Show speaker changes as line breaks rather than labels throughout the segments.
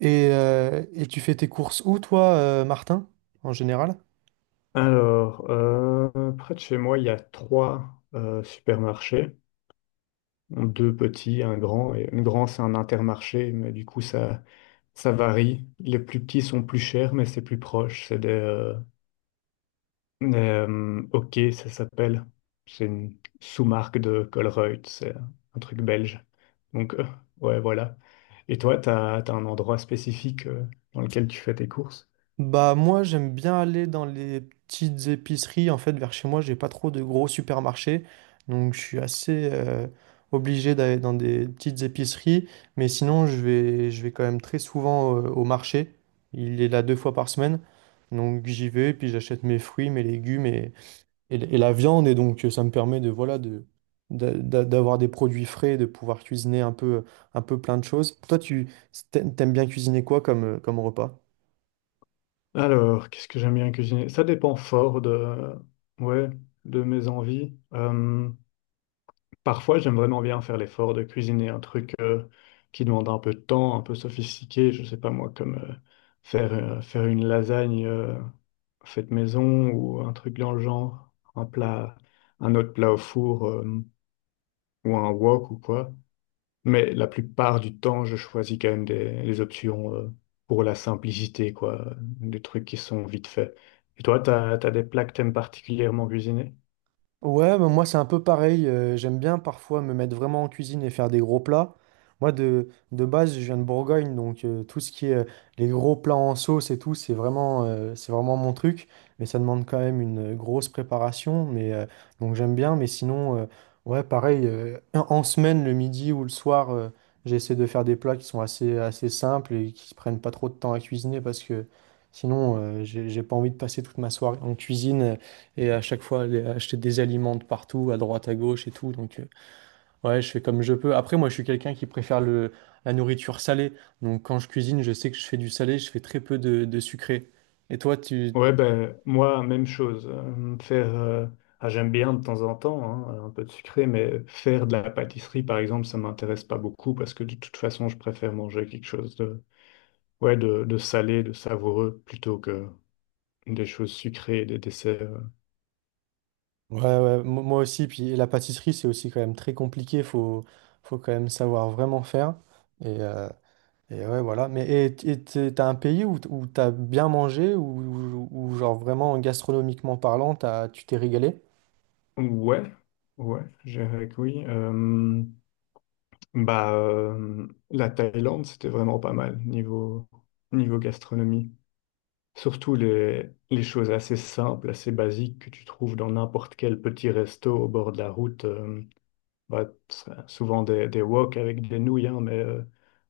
Et tu fais tes courses où, toi, Martin, en général?
Alors, près de chez moi, il y a trois supermarchés, deux petits, un grand. Et le grand, c'est un intermarché, mais du coup, ça varie. Les plus petits sont plus chers, mais c'est plus proche. C'est des OK, ça s'appelle. C'est une sous-marque de Colruyt, c'est un truc belge. Donc, ouais, voilà. Et toi, t'as un endroit spécifique dans lequel tu fais tes courses?
Bah moi, j'aime bien aller dans les petites épiceries. En fait, vers chez moi, j'ai pas trop de gros supermarchés, donc je suis assez obligé d'aller dans des petites épiceries. Mais sinon, je vais quand même très souvent au marché. Il est là deux fois par semaine, donc j'y vais puis j'achète mes fruits, mes légumes, et la viande, et donc ça me permet de, voilà, d'avoir des produits frais, de pouvoir cuisiner un peu plein de choses. Toi, t'aimes bien cuisiner quoi comme, comme repas?
Alors, qu'est-ce que j'aime bien cuisiner? Ça dépend fort de, ouais, de mes envies. Parfois, j'aime vraiment bien faire l'effort de cuisiner un truc qui demande un peu de temps, un peu sophistiqué. Je sais pas moi, comme faire une lasagne faite maison ou un truc dans le genre, un plat, un autre plat au four ou un wok ou quoi. Mais la plupart du temps, je choisis quand même des options pour la simplicité, quoi, des trucs qui sont vite faits. Et toi, t'as des plats que t'aimes particulièrement cuisiner?
Ouais, mais moi c'est un peu pareil. J'aime bien parfois me mettre vraiment en cuisine et faire des gros plats. Moi de base, je viens de Bourgogne, donc tout ce qui est les gros plats en sauce et tout, c'est vraiment mon truc. Mais ça demande quand même une grosse préparation. Donc j'aime bien. Mais sinon, ouais, pareil. En semaine, le midi ou le soir, j'essaie de faire des plats qui sont assez simples et qui prennent pas trop de temps à cuisiner parce que sinon, j'ai pas envie de passer toute ma soirée en cuisine. Et à chaque fois, aller acheter des aliments de partout, à droite, à gauche et tout. Donc, ouais, je fais comme je peux. Après, moi, je suis quelqu'un qui préfère la nourriture salée. Donc, quand je cuisine, je sais que je fais du salé, je fais très peu de sucré. Et toi, tu...
Ouais, ben moi, même chose. J'aime bien de temps en temps, hein, un peu de sucré, mais faire de la pâtisserie, par exemple, ça m'intéresse pas beaucoup parce que de toute façon, je préfère manger quelque chose de, ouais, de salé, de savoureux, plutôt que des choses sucrées, des desserts.
Ouais, ouais, moi aussi. Puis la pâtisserie, c'est aussi quand même très compliqué. Faut quand même savoir vraiment faire. Et, euh, et ouais, voilà. Et t'as un pays où t'as bien mangé, ou genre vraiment gastronomiquement parlant, tu t'es régalé?
Ouais, ouais, je dirais que oui. Bah, euh, la Thaïlande, c'était vraiment pas mal niveau, niveau gastronomie. Surtout les choses assez simples, assez basiques que tu trouves dans n'importe quel petit resto au bord de la route. Bah, c'est souvent des wok avec des nouilles, hein, mais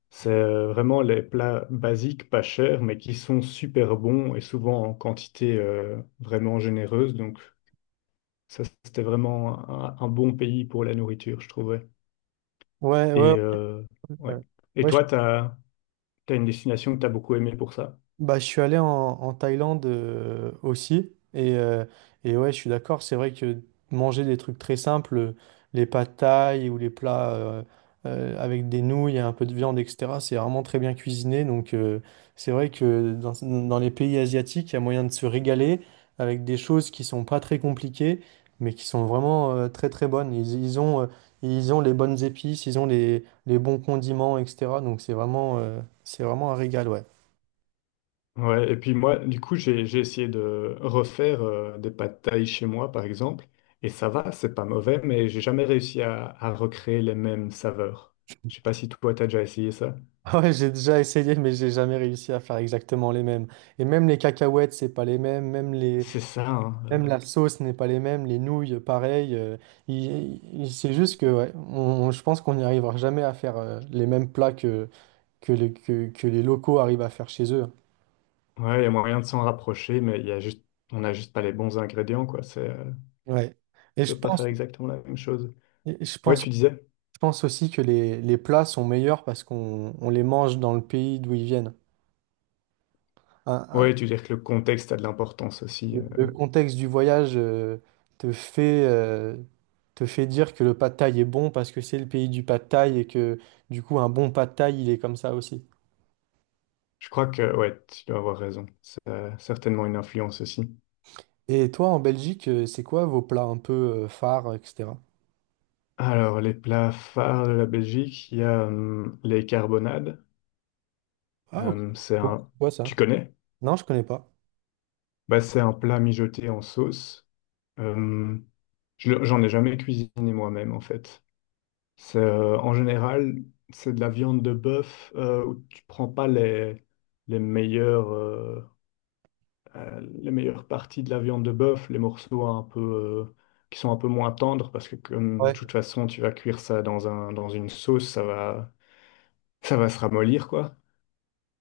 c'est vraiment les plats basiques, pas chers, mais qui sont super bons et souvent en quantité vraiment généreuse. Donc, ça, c'était vraiment un bon pays pour la nourriture, je trouvais.
Ouais, ouais.
Et,
Ouais.
ouais. Et
Ouais,
toi, t'as une destination que t'as beaucoup aimée pour ça.
bah, je suis allé en Thaïlande aussi. Et ouais, je suis d'accord. C'est vrai que manger des trucs très simples, les pâtes thaï ou les plats avec des nouilles et un peu de viande, etc., c'est vraiment très bien cuisiné. Donc, c'est vrai que dans les pays asiatiques, il y a moyen de se régaler avec des choses qui sont pas très compliquées, mais qui sont vraiment très très bonnes. Ils ont, ils ont les bonnes épices, ils ont les bons condiments, etc. Donc, c'est vraiment un régal, ouais.
Ouais, et puis moi, du coup, j'ai essayé de refaire des pâtes thaï chez moi, par exemple, et ça va, c'est pas mauvais, mais j'ai jamais réussi à recréer les mêmes saveurs. Je sais pas si toi, t'as déjà essayé ça.
Ah ouais, j'ai déjà essayé, mais j'ai jamais réussi à faire exactement les mêmes. Et même les cacahuètes, c'est pas les mêmes.
C'est ça, hein.
Même la sauce n'est pas les mêmes. Les nouilles, pareil. C'est juste que, ouais, je pense qu'on n'y arrivera jamais à faire les mêmes plats que les locaux arrivent à faire chez eux.
Ouais, il y a moyen de s'en rapprocher, mais il y a juste, on n'a juste pas les bons ingrédients, quoi.
Ouais. Et
On
je
peut pas
pense,
faire exactement la même chose.
et je
Ouais,
pense,
tu disais?
je pense aussi que les plats sont meilleurs parce qu'on les mange dans le pays d'où ils viennent.
Ouais, tu dis que le contexte a de l'importance aussi.
Le le contexte du voyage te fait, euh, te fait dire que le pad thaï est bon parce que c'est le pays du pad thaï et que du coup un bon pad thaï il est comme ça aussi.
Je crois que, ouais, tu dois avoir raison. C'est certainement une influence aussi.
Et toi en Belgique, c'est quoi vos plats un peu phares, etc.?
Alors, les plats phares de la Belgique, il y a les carbonades.
Ah ok,
C'est un...
c'est quoi
Tu
ça?
connais?
Non, je connais pas.
Bah, c'est un plat mijoté en sauce. Hum, j'en ai jamais cuisiné moi-même, en fait. C'est, en général, c'est de la viande de bœuf où tu prends pas les meilleures, euh, les meilleures parties de la viande de bœuf, les morceaux un peu, qui sont un peu moins tendres, parce que comme de
Ouais.
toute façon, tu vas cuire ça dans dans une sauce, ça va se ramollir, quoi.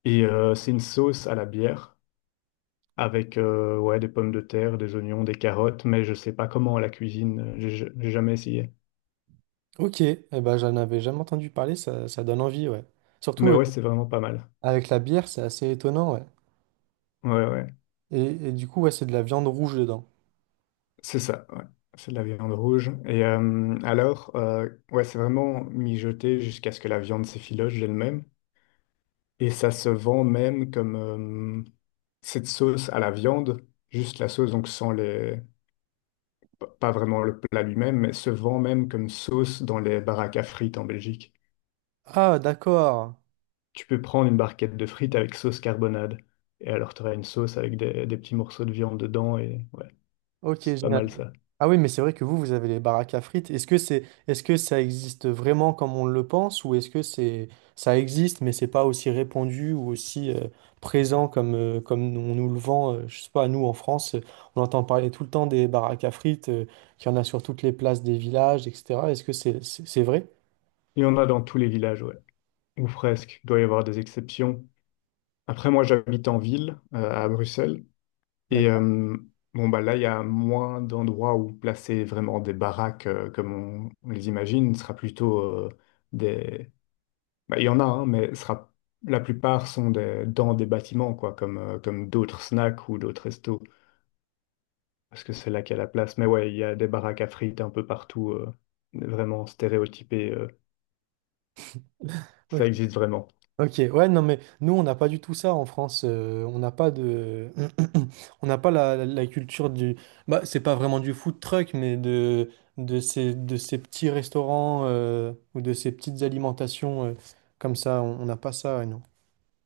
Et c'est une sauce à la bière avec ouais, des pommes de terre, des oignons, des carottes, mais je sais pas comment on la cuisine, j'ai jamais essayé.
Ok, eh ben, j'en avais jamais entendu parler, ça donne envie, ouais. Surtout
Mais ouais, c'est vraiment pas mal.
avec la bière, c'est assez étonnant, ouais.
Ouais, ouais,
Et, et du coup, ouais, c'est de la viande rouge dedans.
c'est ça, ouais. C'est de la viande rouge. Et alors, ouais, c'est vraiment mijoté jusqu'à ce que la viande s'effiloche d'elle-même. Et ça se vend même comme cette sauce à la viande, juste la sauce, donc sans les... pas vraiment le plat lui-même, mais se vend même comme sauce dans les baraques à frites en Belgique.
Ah d'accord,
Tu peux prendre une barquette de frites avec sauce carbonade. Et alors, tu auras une sauce avec des petits morceaux de viande dedans. Et ouais,
ok,
c'est pas
génial.
mal ça.
Ah oui, mais c'est vrai que vous avez les baraques à frites. Est-ce que ça existe vraiment comme on le pense, ou est-ce ça existe, mais c'est pas aussi répandu ou aussi présent comme, comme on nous le vend, je sais pas, nous en France, on entend parler tout le temps des baraques à frites, qu'il y en a sur toutes les places des villages, etc. Est-ce que c'est vrai?
Il y en a dans tous les villages, ouais. Ou presque. Il doit y avoir des exceptions. Après, moi, j'habite en ville, à Bruxelles. Et
D'accord.
bon, bah là, il y a moins d'endroits où placer vraiment des baraques comme on les imagine. Ce sera plutôt des. Bah, il y en a, hein, mais ce sera... la plupart sont des... dans des bâtiments, quoi, comme, comme d'autres snacks ou d'autres restos. Parce que c'est là qu'il y a la place. Mais ouais, il y a des baraques à frites un peu partout, vraiment stéréotypées.
Ok.
Ça existe vraiment.
Ok, ouais, non, mais nous, on n'a pas du tout ça en France. On n'a pas de. On n'a pas la culture du. Bah, c'est pas vraiment du food truck, mais de ces petits restaurants ou de ces petites alimentations comme ça. On n'a pas ça, ouais, non.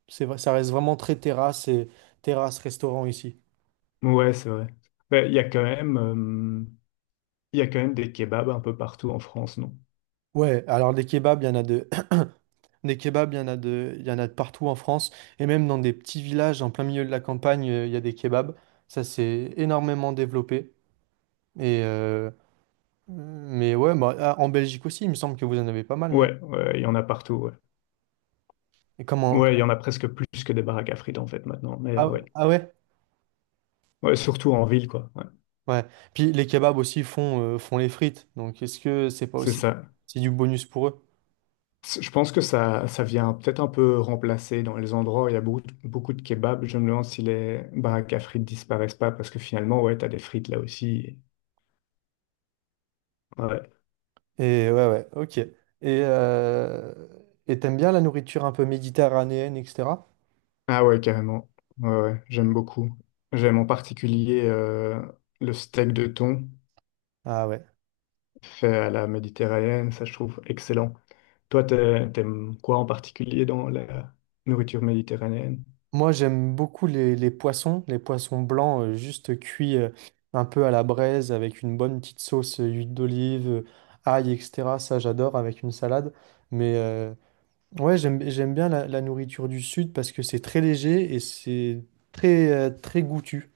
C'est vrai, ça reste vraiment très terrasse et terrasse-restaurant ici.
Ouais, c'est vrai. Mais il y a quand même des kebabs un peu partout en France, non?
Ouais, alors des kebabs, il y en a de. Des kebabs, il y en a de partout en France. Et même dans des petits villages en plein milieu de la campagne, il y a des kebabs. Ça s'est énormément développé. Et euh, mais ouais, bah, ah, en Belgique aussi, il me semble que vous en avez pas mal, non?
Ouais, ouais, il y en a partout, ouais.
Et
Ouais,
comment-
il y en a presque plus que des baraques à frites en fait maintenant. Mais
Ah,
ouais,
ah ouais?
ouais, surtout en ville, quoi. Ouais,
Ouais. Puis les kebabs aussi font, font les frites. Donc est-ce que c'est pas
c'est
aussi
ça.
c'est du bonus pour eux?
Je pense que ça vient peut-être un peu remplacer dans les endroits où il y a beaucoup de kebabs. Je me demande si les baraques à frites disparaissent pas parce que finalement, ouais, t'as des frites là aussi. Ouais.
Et ouais, ouais, ok. Euh, et t'aimes bien la nourriture un peu méditerranéenne, etc.?
Ah ouais, carrément. Ouais, ouais, j'aime beaucoup. J'aime en particulier le steak de thon
Ah ouais.
fait à la méditerranéenne, ça je trouve excellent. Toi, t'aimes quoi en particulier dans la nourriture méditerranéenne?
Moi, j'aime beaucoup les poissons blancs juste cuits un peu à la braise avec une bonne petite sauce huile d'olive, ail, etc. Ça, j'adore avec une salade. Mais, euh, Ouais, j'aime bien la nourriture du sud parce que c'est très léger et c'est très goûtu.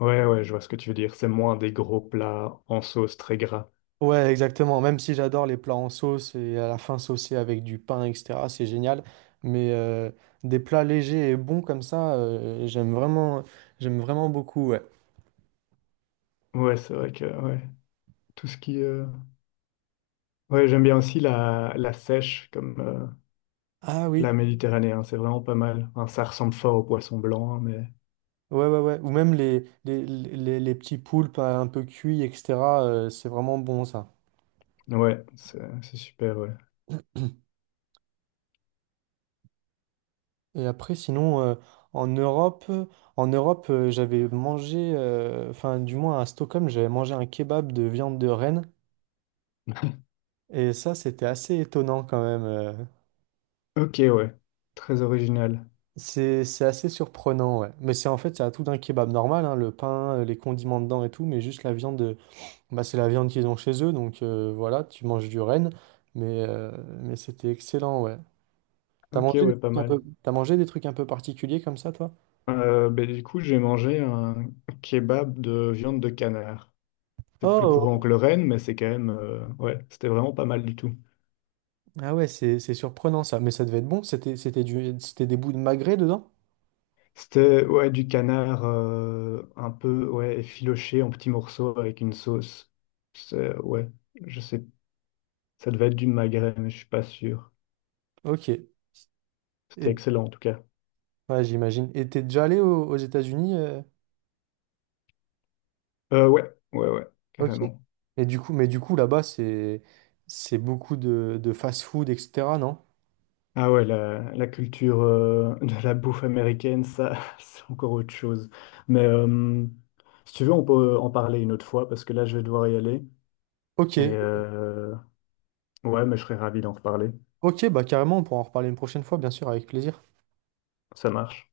Ouais, ouais, je vois ce que tu veux dire. C'est moins des gros plats en sauce très gras.
Ouais, exactement. Même si j'adore les plats en sauce et à la fin saucés avec du pain, etc., c'est génial. Mais euh, des plats légers et bons comme ça, j'aime vraiment beaucoup. Ouais.
Ouais, c'est vrai que ouais, tout ce qui... euh, ouais, j'aime bien aussi la, la sèche comme
Ah
plat
oui,
méditerranéen, c'est vraiment pas mal. Enfin, ça ressemble fort au poisson blanc, hein, mais
ouais, ouais, ouais. Ou même les petits poulpes un peu cuits, etc., c'est vraiment bon ça.
ouais, c'est super, ouais.
Et après, sinon, en Europe, euh, en Europe, j'avais mangé, enfin, du moins à Stockholm, j'avais mangé un kebab de viande de renne. Et ça, c'était assez étonnant quand même.
Ok, ouais. Très original.
C'est assez surprenant, ouais. Mais c'est en fait, c'est à tout d'un kebab normal, hein, le pain, les condiments dedans et tout, mais juste la viande, bah, c'est la viande qu'ils ont chez eux, donc voilà, tu manges du renne. Mais, euh, mais c'était excellent, ouais.
Ok, ouais, pas mal.
T'as mangé des trucs un peu particuliers comme ça, toi?
Ben, du coup, j'ai mangé un kebab de viande de canard. C'est plus courant
Oh!
que le renne, mais c'est quand même... ouais, c'était vraiment pas mal du tout.
Ah ouais, c'est surprenant ça, mais ça devait être bon. C'était des bouts de magret dedans?
C'était, ouais, du canard un peu, ouais, effiloché en petits morceaux avec une sauce. C'est, ouais, je sais. Ça devait être du magret, mais je suis pas sûr.
Ok.
C'était
Et,
excellent, en tout cas.
ouais, j'imagine. Et t'es déjà allé aux États-Unis?
Euh, ouais, ouais,
Ok.
carrément.
Et du coup, là-bas c'est beaucoup de fast-food, etc., non?
Ah ouais, la culture de la bouffe américaine, ça, c'est encore autre chose. Mais si tu veux, on peut en parler une autre fois parce que là, je vais devoir y aller.
Ok.
Et ouais, mais je serais ravi d'en reparler.
Ok, bah carrément, on pourra en reparler une prochaine fois, bien sûr, avec plaisir.
Ça marche.